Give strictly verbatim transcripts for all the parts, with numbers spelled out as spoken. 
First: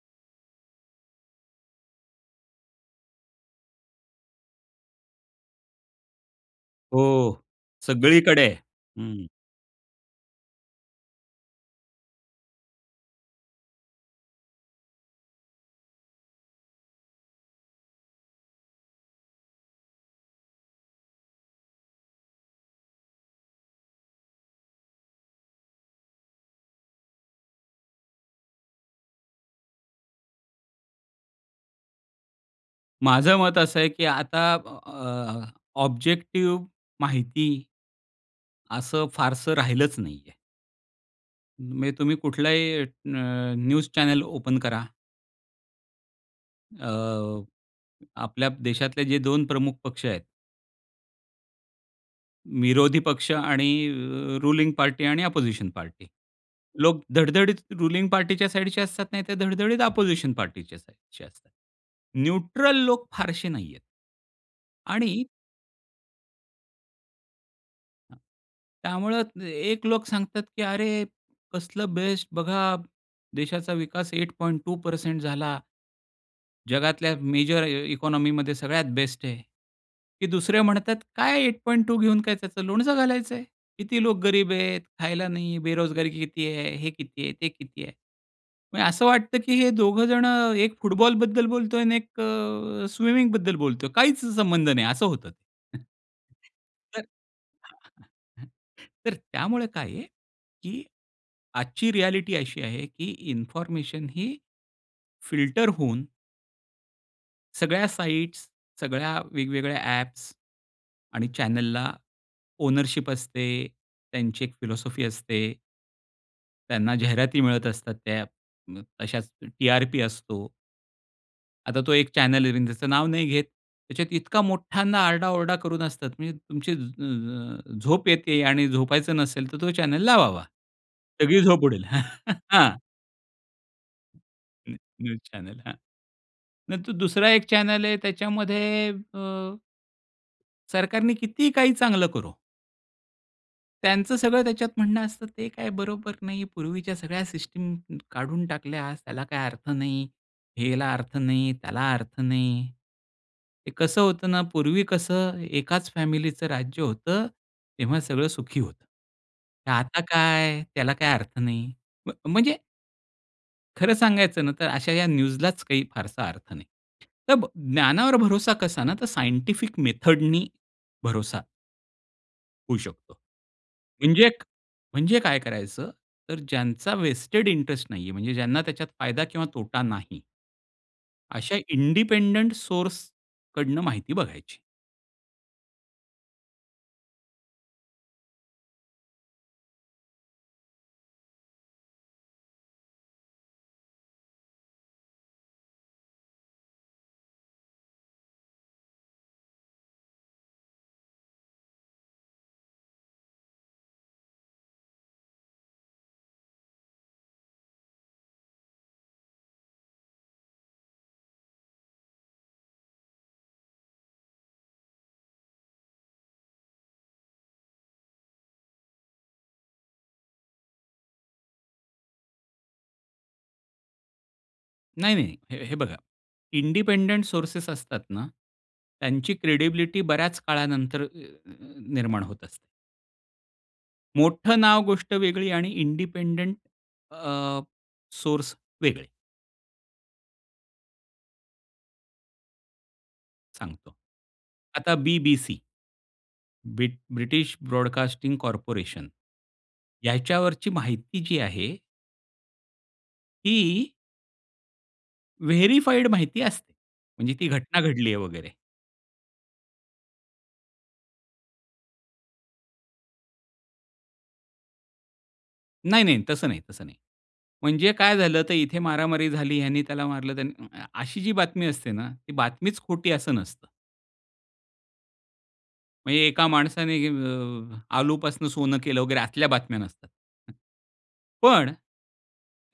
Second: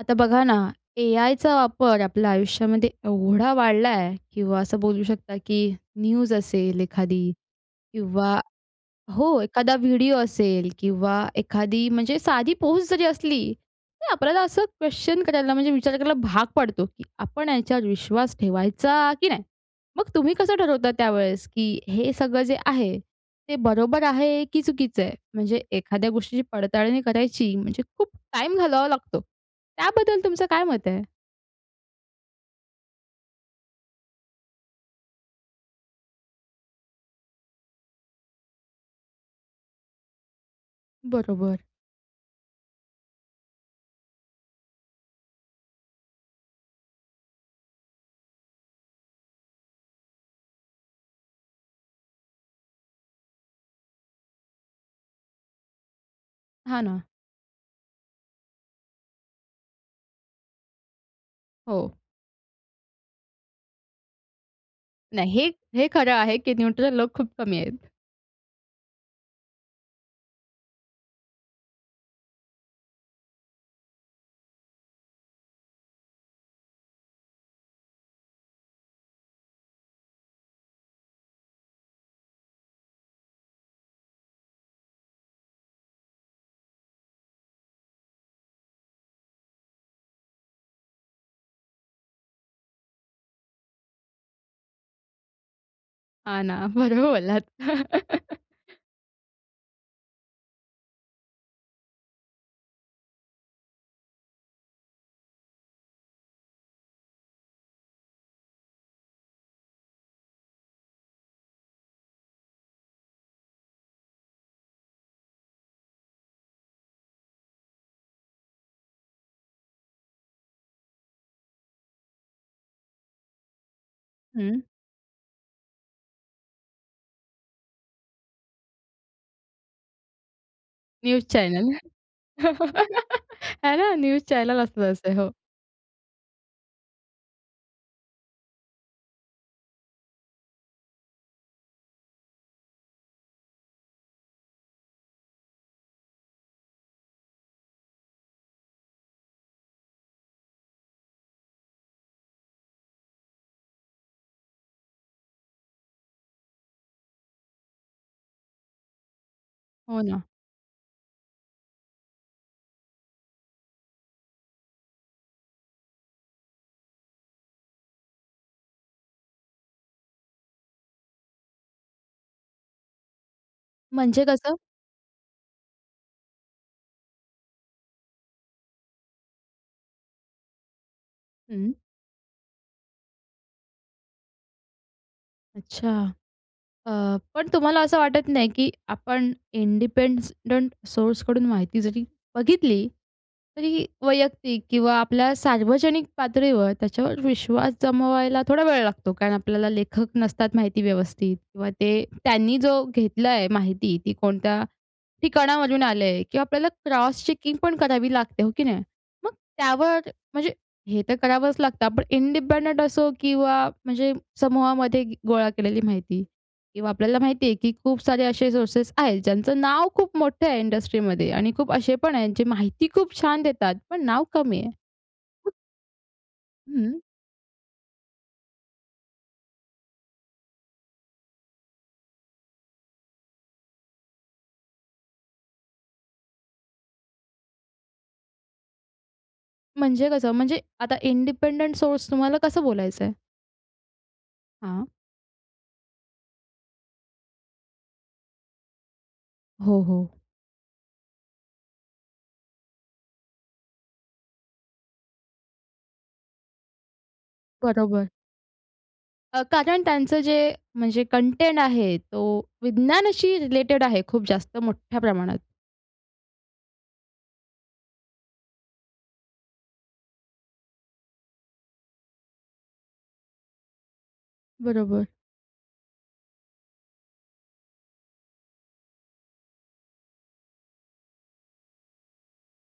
आता बघा ना, ए-आयचा वापर आपल्या आयुष्यामध्ये एवढा वाढला आहे किंवा असं बोलू शकता की न्यूज असेल एखादी हो, किंवा सगळीकडे. हं. हो, एखादा व्हिडिओ असेल किंवा एखादी म्हणजे साधी पोस्ट जरी असली, तरी आपल्याला असं क्वेश्चन करायला, म्हणजे विचार करायला भाग पडतो की आपण याच्यावर विश्वास ठेवायचा की नाही? मग तुम्ही कसं ठरवता त्यावेळेस, की हे सगळं जे आहे, ते बरोबर आहे की चुकीच आहे? म्हणजे एखाद्या गोष्टीची पडताळणी करायची, म्हणजे खूप टाइम घालवावा लागतो. त्याबद्दल तुमचं काय मत आहे? माझं मत असं आहे की आता अ, ऑब्जेक्टिव्ह, माहिती असं फारसं राहिलंच नाहीये. बरोबर. म्हणजे तुम्ही कुठलाही अ, अ, न्यूज चॅनेल ओपन करा. अ, आपल्या देशातले जे दोन प्रमुख पक्ष आहेत. विरोधी पक्ष आणि अ, रुलिंग पार्टी आणि अपोजिशन पार्टी, हां, ना. लोक धडधडीत रुलिंग पार्टीच्या साइडचे असतात नाही तर धडधडीत अपोजिशन पार्टीच्या साइडचे असतात. हो. न्यूट्रल लोक फारसे नाहीयेत. आणि नाही हे हे खरं आहे की न्यूट्रल लोक खूप कमी आहेत. [unintelligible] त्यामुळं एक लोक सांगतात की "अरे, कसलं बेस्ट बघा, देशाचा विकास एट पॉईंट टू परसेंट झाला." जगातल्या मेजर इ इकॉनॉमीमध्ये सगळ्यात बेस्ट आहे. की दुसऱ्या म्हणतात, "काय एट पॉईंट टू घेऊन, काय त्याचं लोणचं घालायचं आहे? किती लोक गरीब आहेत, खायला नाही, बेरोजगारी किती आहे. हे किती आहे ते किती आहे." म्हणजे असं वाटतं की हे दोघं जणं एक फुटबॉलबद्दल बोलतोय आणि एक अ, स्विमिंगबद्दल बोलतोय, काहीच संबंध नाही असं होतं ते. हां, ना. [unintelligible] तर बरोबर बोललात. तर त्यामुळे काय आहे की आजची रियालिटी अशी आहे, की इन्फॉर्मेशन ही फिल्टर होऊन सगळ्या साइट्स, सगळ्या वेगवेगळ्या ॲप आणि चॅनलला ओनरशिप असते त्यांची एक फिलासॉफी असते. त्यांना जाहिराती मिळत असतात, त्या अ, अशाच टी-आर-पी असतो. आता तो एक चॅनल आहे, त्याचं नाव नाही घेत. त्याच्यात इतका हं. मोठ्यांदा आरडा-ओरडा करून असतात, म्हणजे तुमची अ, झोप येते आणि झोपायचं नसेल तर तो चॅनल लावावा. न्यूज सगळी झोप चॅनल. उडेल. हां. आहे ना न्यूज चॅनेल न्यू असतात असे न्यूज हो. चॅनल, हां. नंतर दुसरा एक चॅनल आहे त्याच्यामध्ये अ सरकारने कितीही काही चांगलं करो त्यांचं सगळं त्याच्यात म्हणणं असतं ते काय बरोबर नाही, पूर्वीच्या सगळ्या सिस्टम काढून टाकल्यास त्याला काही अर्थ नाही, ह्याला अर्थ नाही, त्याला अर्थ नाही. हे कसं होतं ना पूर्वी कसं एकाच फॅमिलीच राज्य होतं तेव्हा सगळं सुखी होतं. हो आता ना. काय, त्याला काय अर्थ नाही. म्ह म्हणजे खरं सांगायचं ना तर अशा या न्यूजलाच काही फारसा अर्थ नाही. तब ज्ञानावर भरोसा कसा ना तर सायंटिफिक मेथडनी भरोसा. होऊ शकतो. म्हणजे म्हणजे एक कसं? म्हणजे काय करायचं, तर ज्यांचा व्हेस्टेड इंटरेस्ट नाहीये, म्हणजे ज्यांना त्याच्यात फायदा किंवा तोटा नाही. अशा हं. इंडिपेंडंट सोर्स कडनं माहिती बघायची. अच्छा. अ, पण तुम्हाला असं वाटत नाही, की आपण इंडिपेंसडंट सोर्सकडून माहिती जरी बघितली, तरी वैयक्तिक किंवा आपल्या सार्वजनिक पातळीवर, त्याच्यावर विश्वास जमवायला थोडा वेळ लागतो, कारण आपल्याला लेखक नसतात माहिती व्यवस्थित. किंवा ते त्यांनी जो घेतला आहे माहिती ती कोणत्या ठिकाणावरून आले आहे किंवा आपल्याला क्रॉस चेकिंग पण करावी लागते, हो की नाही? मग त्यावर म्हणजे, हे तर करावंच लागतं आपण इंडिपेंडंट असो किंवा म्हणजे समूहामध्ये गी गोळा केलेली माहिती. किंवा आपल्याला माहिती आहे की खूप सारे असे सोर्सेस आहेत, ज्यांचं नाव खूप मोठं आहे इंडस्ट्रीमध्ये आणि खूप असे पण आहेत जे माहिती खूप छान देतात, पण नाव कमी आहे. नाही नाही, हे हे बघा, हं. इंडिपेंडंट सोर्सेस असतात ना, त्यांची क्रेडिबिलिटी बऱ्याच काळानंतर, अ अ निर्माण होत असते. मोठं नाव गोष्ट वेगळी आणि इंडिपेन्डन्ट अ, सोर्स वेगळे. म्हणजे कसं म्हणजे आता इंडिपेंडंट सोर्स तुम्हाला कसं बोलायचंय? सांगतो. हां. आता BBC, ब्रि British Broadcasting Corporation. हो, हो. याच्यावरची माहिती जी आहे ही वेरिफाइड माहिती असते. म्हणजे ती घटना घडली बरोबर. आहे वगैरे. अ, कारण त्यांचं जे म्हणजे कन्टेन्ट आहे, तो विज्ञानाशी रिलेटेड आहे खूप जास्त मोठ्या प्रमाणात. नाही, नाही. तसं नाही, तसं नाही. म्हणजे काय झालं, तर इथे मारामारी झाली, ह्यानी त्याला मारलं त्यानी अ, अ, अशी जी बातमी असते ना, ती बातमीच खोटी असं नसतं. बरोबर. म्हणजे एका माणसाने, अ, अ, आलूपासून सोनं केलं वगैरे आतल्या बातम्या नसतात. पण,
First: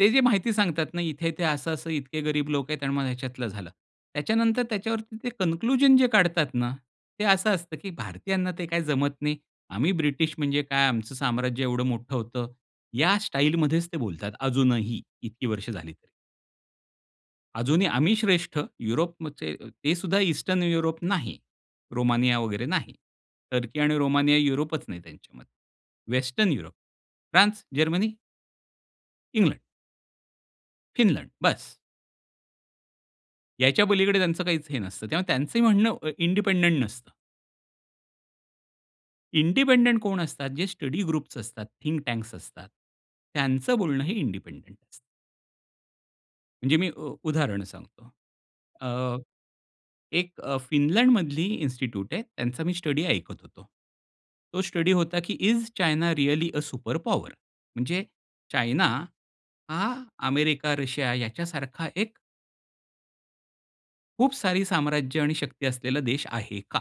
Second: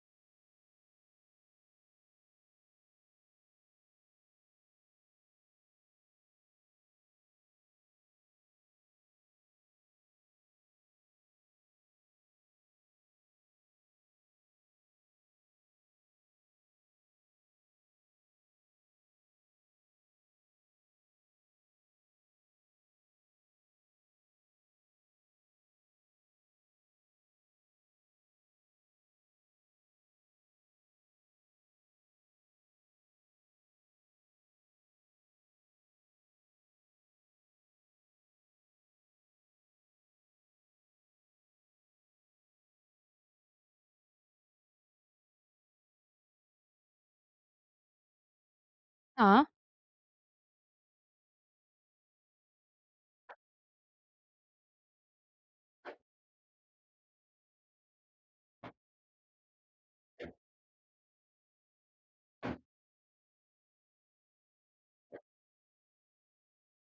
ते जे माहिती सांगतात ना, इथे-इथे, असं-असं, इतके गरीब लोक आहेत आणि मग ह्याच्यातलं झालं. त्याच्यानंतर त्याच्यावरती ते कन्क्लुजन जे काढतात ना, ते असं असतं की भारतीयांना ते काय जमत नाही. आम्ही ब्रिटिश म्हणजे काय, आमचं साम्राज्य एवढं मोठं होतं. या स्टाईल मध्येच ते बोलतात, अजूनही इतकी वर्ष झाली तरी. अजूनही आम्ही श्रेष्ठ, युरोपमचे. ते सुद्धा ईस्टर्न युरोप नाही, रोमानिया वगैरे नाही, टर्की आणि रोमानिया युरोपच नाही त्यांच्यामध्ये. Western Europe France, Germany England Finland बस. याच्या पलीकडे त्यांचं काहीच हे नसतं. तेव्हा त्यांचं म्हणणं अ, इंडिपेंडेंट नसतं. इंडिपेंडेंट कोण असतात जे स्टडी ग्रुप्स असतात, थिंक टँक्स असतात, त्यांचं बोलणं हे इंडिपेंडेंट अस म्हणजे मी अ, उदाहरण सांगतो. अ, हां. एक अ, फिनलंडमधली इंस्टीट्यूट आहे त्यांचा मी स्टडी ऐकत होतो. तो स्टडी होता, की is China really uh, super power? म्हणजे चायना हा अमेरिका, रशिया याच्यासारखा एक खूप सारी साम्राज्य आणि शक्ती असलेला देश आहे का?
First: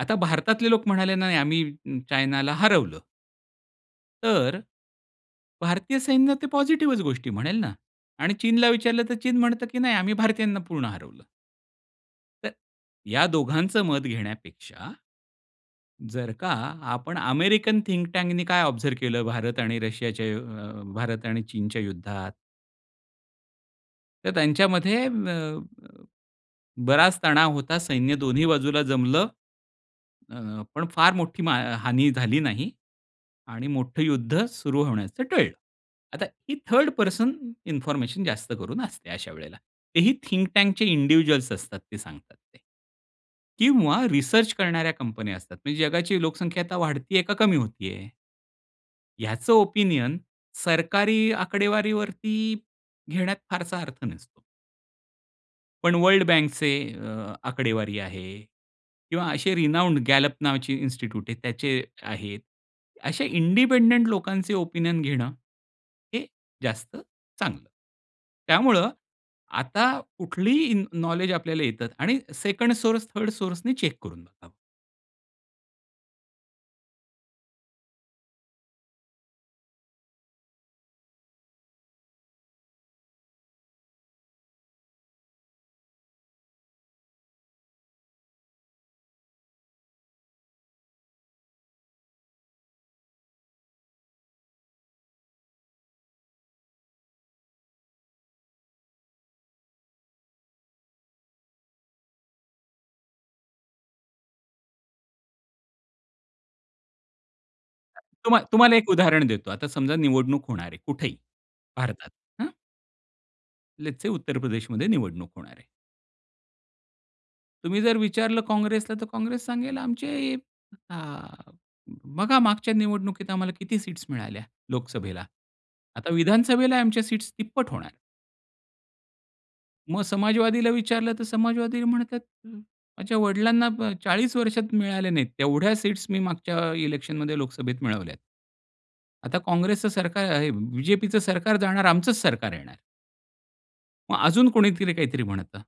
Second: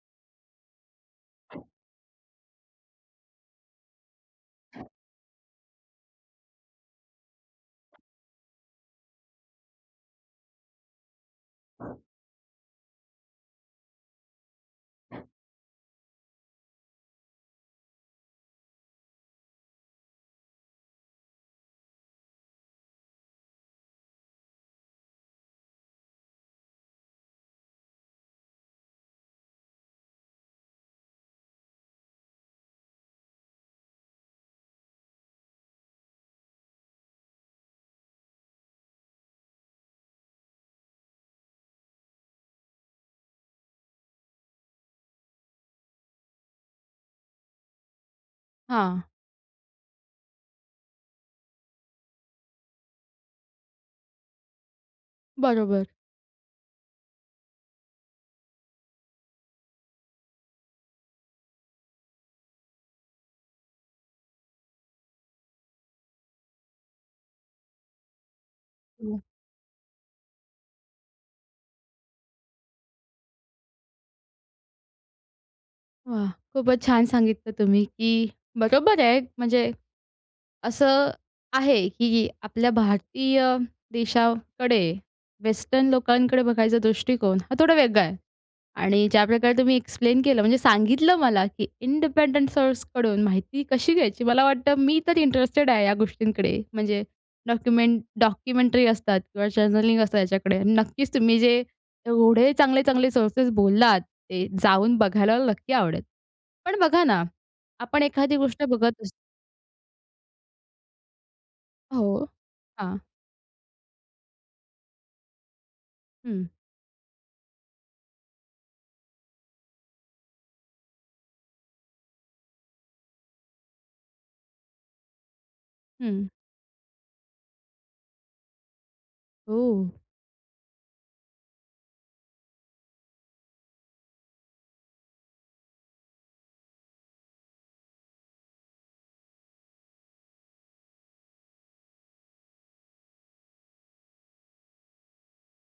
आता भारतातले लोक म्हणाले नाही, आम्ही चायनाला हरवलं. तर भारतीय सैन्य ते पॉझिटिव्हच गोष्टी म्हणेल ना आणि चीनला विचारलं तर चीन म्हणतं, की नाही आम्ही भारतीयांना पूर्ण हरवलं. तर या दोघांचं मत घेण्यापेक्षा जर का आपण अमेरिकन थिंक टैंकनी काय ऑब्ज़र्व केलं, भारत आणि रशियाच्या अ, भारत आणि चीनच्या युद्धात? तर त्यांच्यामध्ये म अ, बराच तणाव होता, सैन्य दोन्ही बाजूला जमलं. अ, पण फार मोठी मा हानी झाली नाही. आणि मोठं युद्ध सुरू होण्याचं टळलं. आता ही थर्ड पर्सन इन्फॉर्मेशन जास्त करून असते. अशा वेळेला तेही थिंक टैंकचे इंडिव्हिज्युअल्स असतात, ते सांगतात ते. किंवा, रिसर्च करणाऱ्या कंपन्या असतात म्हणजे, जगाची लोकसंख्या आता वाढती आहे का कमी होती आहे? हां. ह्याचं ओपिनियन सरकारी आकडेवारीवरती घेण्यात फारसा अर्थ नसतो. बरोबर. पण वर्ल्ड बँकचे अ, आकडेवारी आहे किंवा असे रीनौंड Gallup नावाची इन्स्टिट्यूट आहे, त्याचे आहेत. असे इंडिपेंडेंट लोकांचे ओपिनियन घेणं हे जास्त चांगलं. त्यामुळं हं. आता कुठलीही इन नॉलेज आपल्याला येतात आणि सेकंड सोर्स, थर्ड सोर्सनी चेक करून बघावं. वाह! खूपच छान सांगितलं तुम्ही, की बरोबर आहे म्हणजे असं आहे, की आपल्या भारतीय देशाकडे, वेस्टर्न लोकांकडे बघायचा दृष्टिकोन हा थोडा वेगळा आहे. आणि ज्याप्रकारे तुम्ही एक्सप्लेन केलं म्हणजे सांगितलं मला की इंडिपेंडेंट सोर्सकडून माहिती कशी घ्यायची मला वाटतं, मी तर इंटरेस्टेड आहे या गोष्टींकडे, म्हणजे डॉक्युमेंट, डॉक्युमेंटरी असतात किंवा जर्नलिंग असतं याच्याकडे, नक्कीच तुम्ही जे एवढे चांगले, चांगले सोर्सेस बोललात ते जाऊन बघायला मला नक्की आवडेल. पण बघा ना, आपण एखादी तुम्हा गोष्ट तुम्हाला एक बघत असतो उदाहरण देतो. आता समजा निवडणूक होणार आहे, कुठेही भारतात, हो, हं. हां. लेट्स से, उत्तर प्रदेश मध्ये निवडणूक होणार आहे. हं. तुम्ही जर विचारलं काँग्रेसला तर काँग्रेस सांगेल आमचे अ, बघा मागच्या निवडणुकीत आम्हाला किती सीट्स मिळाल्या लोकसभेला, आता हं. विधानसभेला आमच्या सीट्स तिप्पट होणार. हो. मग समाजवादीला विचारलं तर समाजवादी म्हणतात, माझ्या वडिलांना ब चाळीस वर्षात मिळाल्या नाहीत. तेवढ्या सीट्स मी मागच्या इलेक्शनमध्ये लोकसभेत मिळवल्यात. आता काँग्रेसचं सरकार आहे बीजेपीचं सरकार जाणार, आमचचं सरकार येणार. मग अजून कोणीतरी काहीतरी म्हणतं.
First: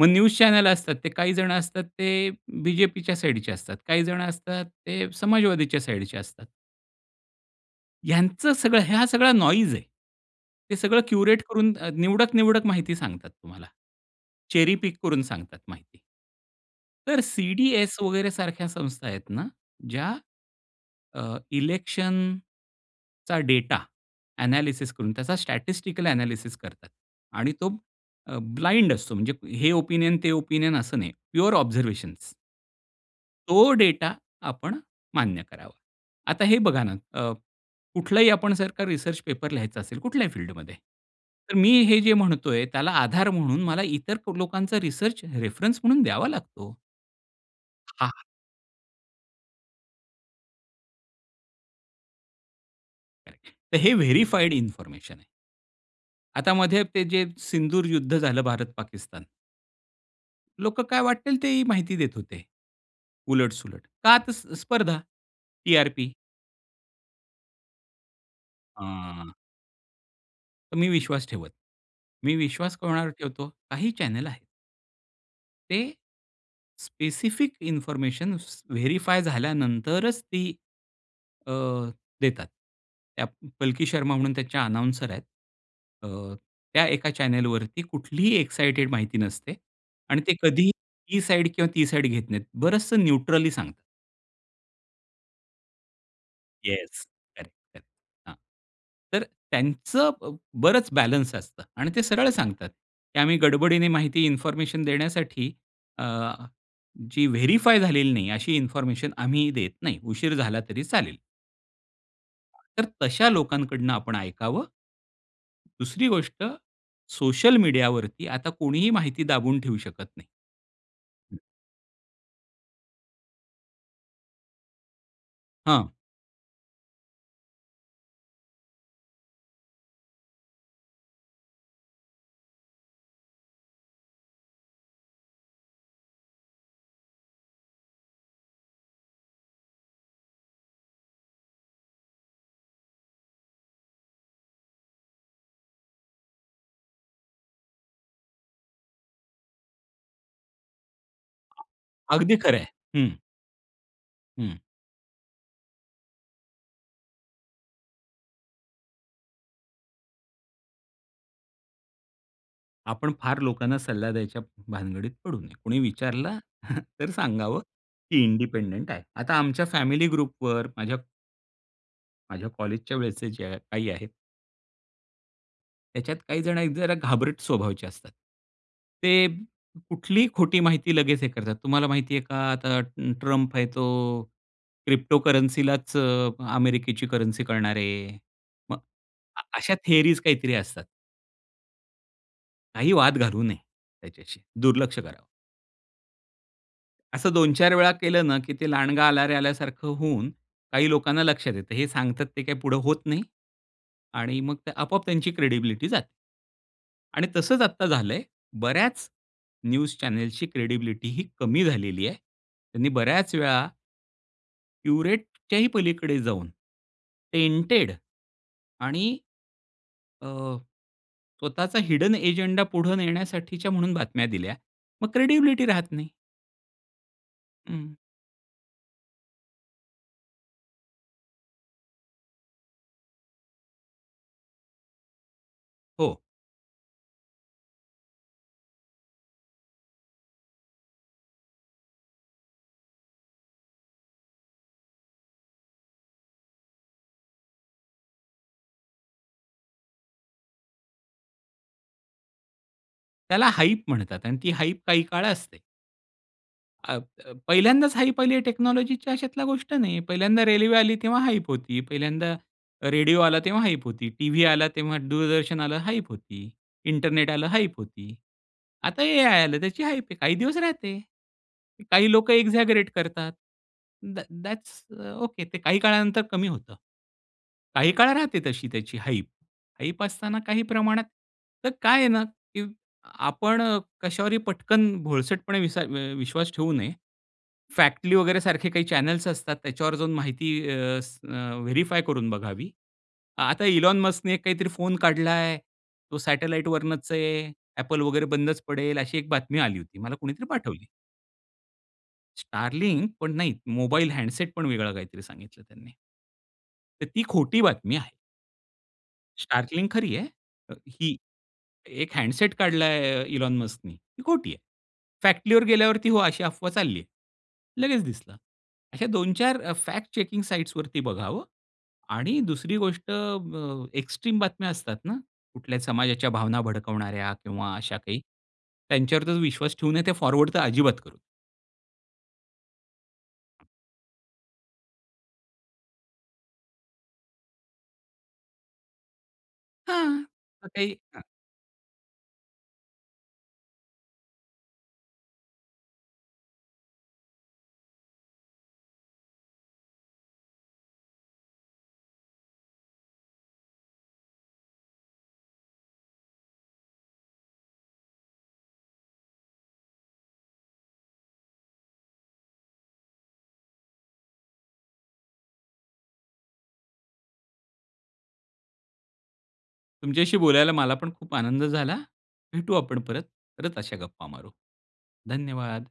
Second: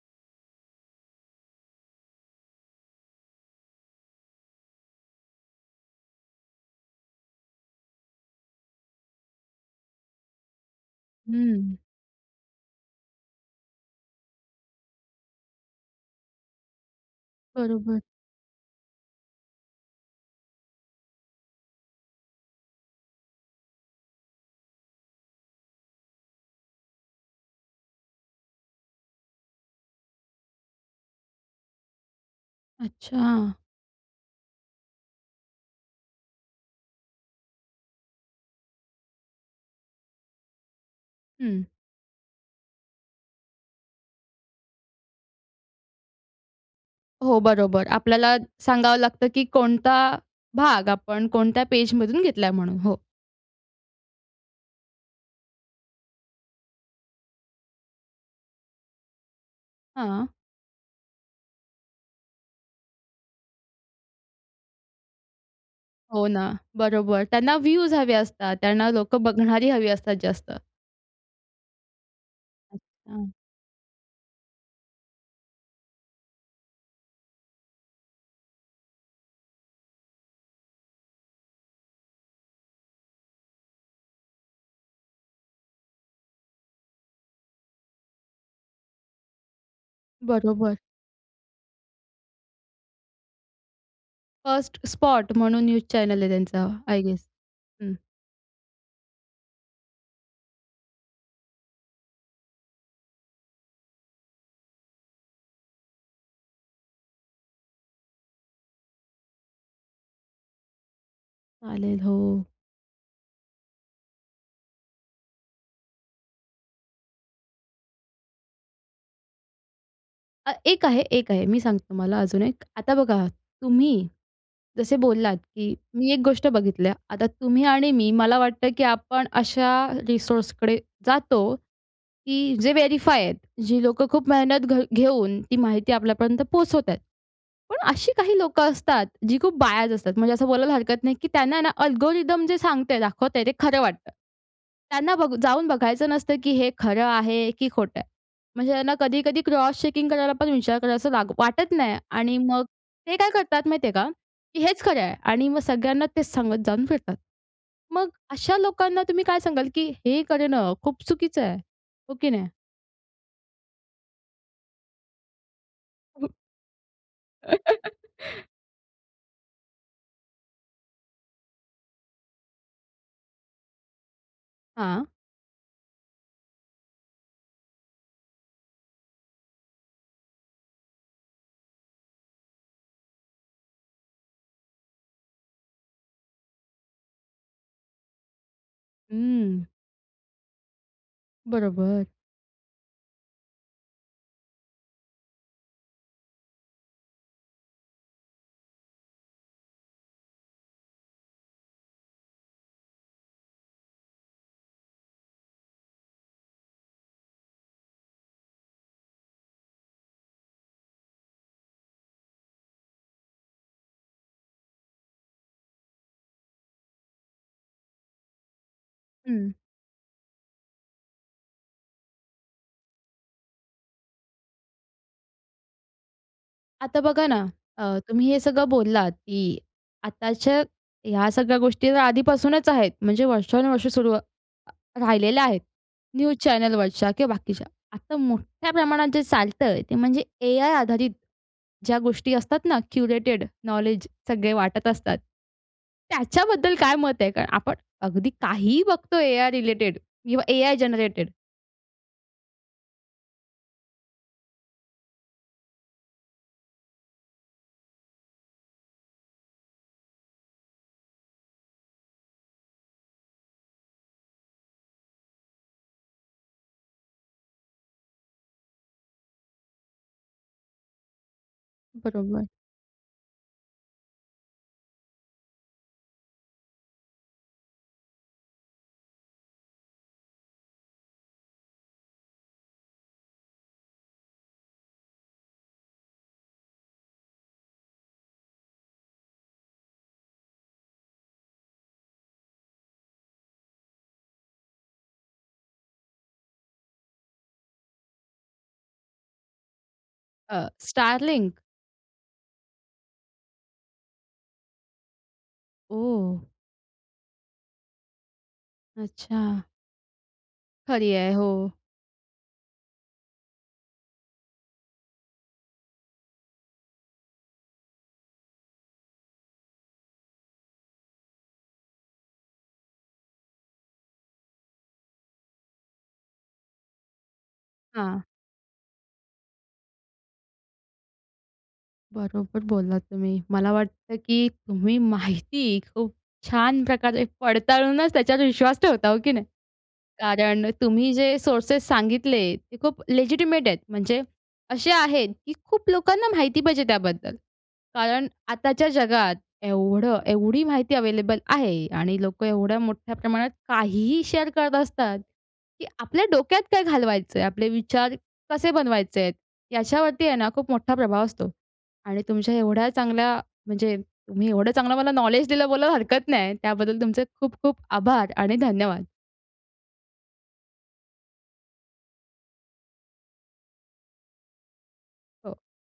मग न्यूज चॅनेल असतात ते काही जण असतात ते बीजेपीच्या साइडचे असतात. काही जण असतात ते समाजवादीच्या साइडचे असतात. ह्यांचं सगळं ह्या सगळा नोईज आहे. ते सगळं क्युरेट करून हं. अ, निवडक निवडक माहिती सांगतात तुम्हाला, चेरी पिक करून सांगतात माहिती. तर सी-डी-एस बरोबर. वगैरे सारख्या संस्था आहेत ना, ज्या अ, इलेक्शनचा डेटा ॲनालिसिस करून त्याचा स्टॅटिस्टिकल ॲनालिसिस करतात आणि तो अ, ब्लाइंड असतो, म्हणजे हे ओपिनियन, ते ओपिनियन असं नाही, प्युअर ऑब्झर्व्हेशन्स. अच्छा. तो डेटा आपण मान्य करावा. आता हे बघा ना, अ, कुठलाही आपण जर का रिसर्च पेपर लिहायचं असेल, कुठल्याही फील्डमध्ये, तर हं. मी हे जे म्हणतोय त्याला आधार म्हणून मला इतर लोकांचा रिसर्च रेफरन्स म्हणून द्यावा लागतो. हो, बरोबर. हां. आपल्याला सांगावं लागतं की कोणता भाग आपण, कोणत्या पेजमधून घेतलाय म्हणून. हो. [unintelligible] तर हे व्हेरिफाईड इन्फॉर्मेशन आहे. आता मध्ये ते जे सिंदूर युद्ध झालं भारत-पाकिस्तान. हां. लोकं काय वाटेल, तेही माहिती देत होते. उलट-सुलट का? तर स्प स्पर्धा, टी-आर-पी. हो ना, बरोबर त्यांना व्ह्यूज हवे असतात, त्यांना लोकं अह बघणारी हवी असतात जास्त. तर मी विश्वास ठेवत मी विश्वास कोणावर अच्छा! ठेवतो? काही चॅनेल आहेत. ते स्पेसिफिक इन्फॉर्मेशन्स वेरीफाय झाल्यानंतरच ती, अ, देतात. त्या पलकी शर्मा म्हणून त्याच्या अनाउन्सर आहेत. अ, त्या एका चॅनेलवरती कुठलीही इक्सायटेड माहिती नसते आणि ते कधीही बरोबर. ही साईड किंवा ती साईड घेत नाहीत. बरंचसं न्यूट्रली सांगतात. "फर्स्ट स्पॉट" म्हणून न्यूज चॅनेल आहे त्यांचा, I yes. Guess correct, correct hmm. हां. तर त्यांचं ब बरंच बॅलन्स असतं. आणि ते सरळ सांगतात की आम्ही गडबडीने माहिती इन्फॉर्मेशन देण्यासाठी अ, जी व्हेरिफाय झालेली नाही, अशी इन्फॉर्मेशन आम्ही देत नाही. उशीर झाला तरी चालेल. चालेल, हो. तर तशा लोकांकडनं आपण ऐकावं, दुसरी गोष्ट सोशल मीडिया वरती आता कोणीही माहिती दाबून ठेवू शकत नाही. हा एक आहे एक हं. आहे, मी सांगते तुम्हाला, अजून एक. आता बघा तुम्ही जसे बोललात, की हां. मी एक गोष्ट बघितली. आता तुम्ही आणि मी मला वाटतं की आपण अशा रिसोर्सकडे जातो, की जे व्हेरिफाय आहेत, जी लोकं खूप मेहनत घ घेऊन ती माहिती, आपल्यापर्यंत पोहोचवत आहेत. पण अशी काही लोकं असतात, जी खूप बायज असतात. म्हणजे असं बोलायला हरकत नाही, की त्यांना ना अल्गोरिदम जे सांगतय दाखवतंय ते खरं वाटतं. त्यांना बघू जाऊन बघायचं नसतं, की हे खरं आहे की खोटं आहे? म्हणजे त्यांना कधी-कधी क्रॉस चेकिंग करायला पण विचार करायला असं वा वाटत नाही अगदी आणि खरं मग आहे. हं. ते काय करतात माहिती आहे का? हं. की हेच खरं आहे आणि मग सगळ्यांना तेच सांगत जाऊन फिरतात. मग अशा लोकांना तुम्ही काय सांगाल की हे करणं खूप चुकीचं आहे, हो की नाही? आपण फार लोकांना सल्ला द्यायच्या भानगडीत पडू नये. कोणी [unintelligible] विचारलं तर सांगावं, की इंडिपेंडेंट आहे. आता आमच्या फॅमिली ग्रुपवर माझ्या माझ्या कॉलेजच्या वेळसचे जे काही आहेत. हां. त्याच्यात काही जण एक जरा घाबरट स्वभावचे असतात. ते कुठलीही खोटी माहिती लगेच हे करतात. तुम्हाला माहिती आहे का आता अ, ट्रम्प आहे तो अ, क्रिप्टोकरन्सीलाच अ, अमेरिकेची करन्सी करणार आहे. मग, आ हम्म. अशा थिअरीज काहीतरी असतात. बरोबर. काही वाद घालू नये त्याच्याशी. दुर्लक्ष करावं. असं दोन, चार वेळा केलं ना, की ते "लांडगा आला रे," आल्यासारखं होऊन काही लोकांना लक्षात येतं. हे सांगतात ते काही पुढे होत नाही. आणि मग ते आपोआप त्यांची क्रेडिबिलिटी जाते. आणि तसंच आता झालंय, बऱ्याच न्यूज चॅनेलची क्रेडिबिलिटी ही कमी झालेली आहे. त्यांनी बऱ्याच वेळा प्युरिटीच्याही पलीकडे जाऊन टेंटेड आणि हं. अ, स्वतःचा हिडन अजेंडा पुढे नेण्यासाठीच्या म्हणून बातम्या दिल्या. मग क्रेडिबिलिटी राहत नाही. आता बघा ना, हं. अ, तुम्ही हे सगळं बोललात, की आताच्या ह्या सगळ्या गोष्टीतर आधीपासूनच आहेत. म्हणजे, वर्षानुवर्षे सुरू अ, राहिलेल्या आहेत हो. न्यूज चॅनेलवरच्या किंवा बाकीच्या. आता मोठ्या प्रमाणात जे चालतं आहे, ते म्हणजे एआय आधारित, ज्या गोष्टी असतात ना, क्युरेटेड नॉलेज सगळे वाटत असतात, त्याच्याबद्दल काय मत आहे? कारण, आपण अगदी काहीही बघतोय एआय रिलेटेड किंवा एआय जेनरेटेड. त्याला हाइप म्हणतात आणि ती हाइप काही काळ असते. अ, अ, पहिल्यांदाच हाइप आली आहे, टेक्नॉलॉजीची अशातला गोष्ट नाही. पहिल्यांदा रेल्वे आली, तेव्हा हाइप होती, पहिल्यांदा रेडिओ आला तेव्हा हाइप होती, टीव्ही आला, तेव्हा दूरदर्शन आलं हाइप होती. इंटरनेट आलं हाइप होती. आता एआय आलं, त्याची हाइप आहे, काही दिवस राहते. काही लोकं बरोबर. एक्झॅगरेट करतात. That that's uh, okay. ते काही काळानंतर कमी होतं. काही काळ राहते तशी, त्याची हाइप. हाइप असताना काही प्रमाणात तर काय आहे ना, की आपण कश्यावरही पटकन भोळसटपणे विसा अ, विश्वास ठेवू नये. फॅक्टली वगैरे सारखे काही चॅनेल्स असतात, त्याच्यावर माहिती अ, स अ, व्हेरिफाय करून बघावी. आता इलॉन मस्कने एक काहीतरी फोन काढला आहे, तो सॅटलाईटवरनच आहे. Apple वगैरे बंदच पडेल, अशी एक बातमी आली होती. मला कोणीतरी अ, पाठवली. STARLINK? STARLINKपण नाही मोबाईल हॅन्डसेट पण वेगळा काहीतरी सांगितलं त्यांनी. ओह! तर ती खोटी बातमी आहे. अच्छा. STARLINKखरी आहे अ, खरी ही. आहे. हो. एक हँडसेट काढला आहे, इलोन मस्कने ही खोटी आहे. फॅक्टलीवर गेल्यावरती हो अशी अफवा चालली आहे, लगेच दिसलं. अशा दोन चार अ, फॅक्ट चेकिंग साइट्सवरती बघावं आणि दुसरी गोष्ट अ, ब, एक्स्ट्रीम बातम्या असतात ना कुठल्याही समाजाच्या भावना भडकवणाऱ्या किंवा अशा काही, हां. त्यांच्यावर तर विश्वास ठेवू नये ते फॉरवर्ड तर अजिबात करू नये. बरोबर बोललात तुम्ही. मला वाटतं की तुम्ही माहिती खूप छान प्रकारे पडताळूनच त्याच्यावर विश्वास ठेवता, हो की नाही? हां. कारण अ, काही तुम्ही हं. जे सोर्सेस सांगितले ते खूप लेजिटिमेट आहेत. म्हणजे असे आहेत, की खूप लोकांना माहिती पाहिजे त्याबद्दल. कारण आताच्या जगात एवढं एवढी माहिती अवेलेबल आहे आणि लोकं एवढ्या मोठ्या प्रमाणात काहीही शेअर करत असतात की आपल्या डोक्यात काय घालवायचंय? आपले विचार कसे बनवायचेत? याच्यावरती आहे ना, खूप मोठा प्रभाव असतो. आणि तुमच्या एवढ्या चांगल्या म्हणजे तुम्ही एवढं चांगलं मला नॉलेज दिलं बोलायला हरकत नाही. त्याबद्दल तुमचे खूप-खूप आभार आणि धन्यवाद. तुमच्याशी बोलायला मलापण खूप आनंद झाला. भेटू आपण परत. परत अशा गप्पा मारू. हो. धन्यवाद.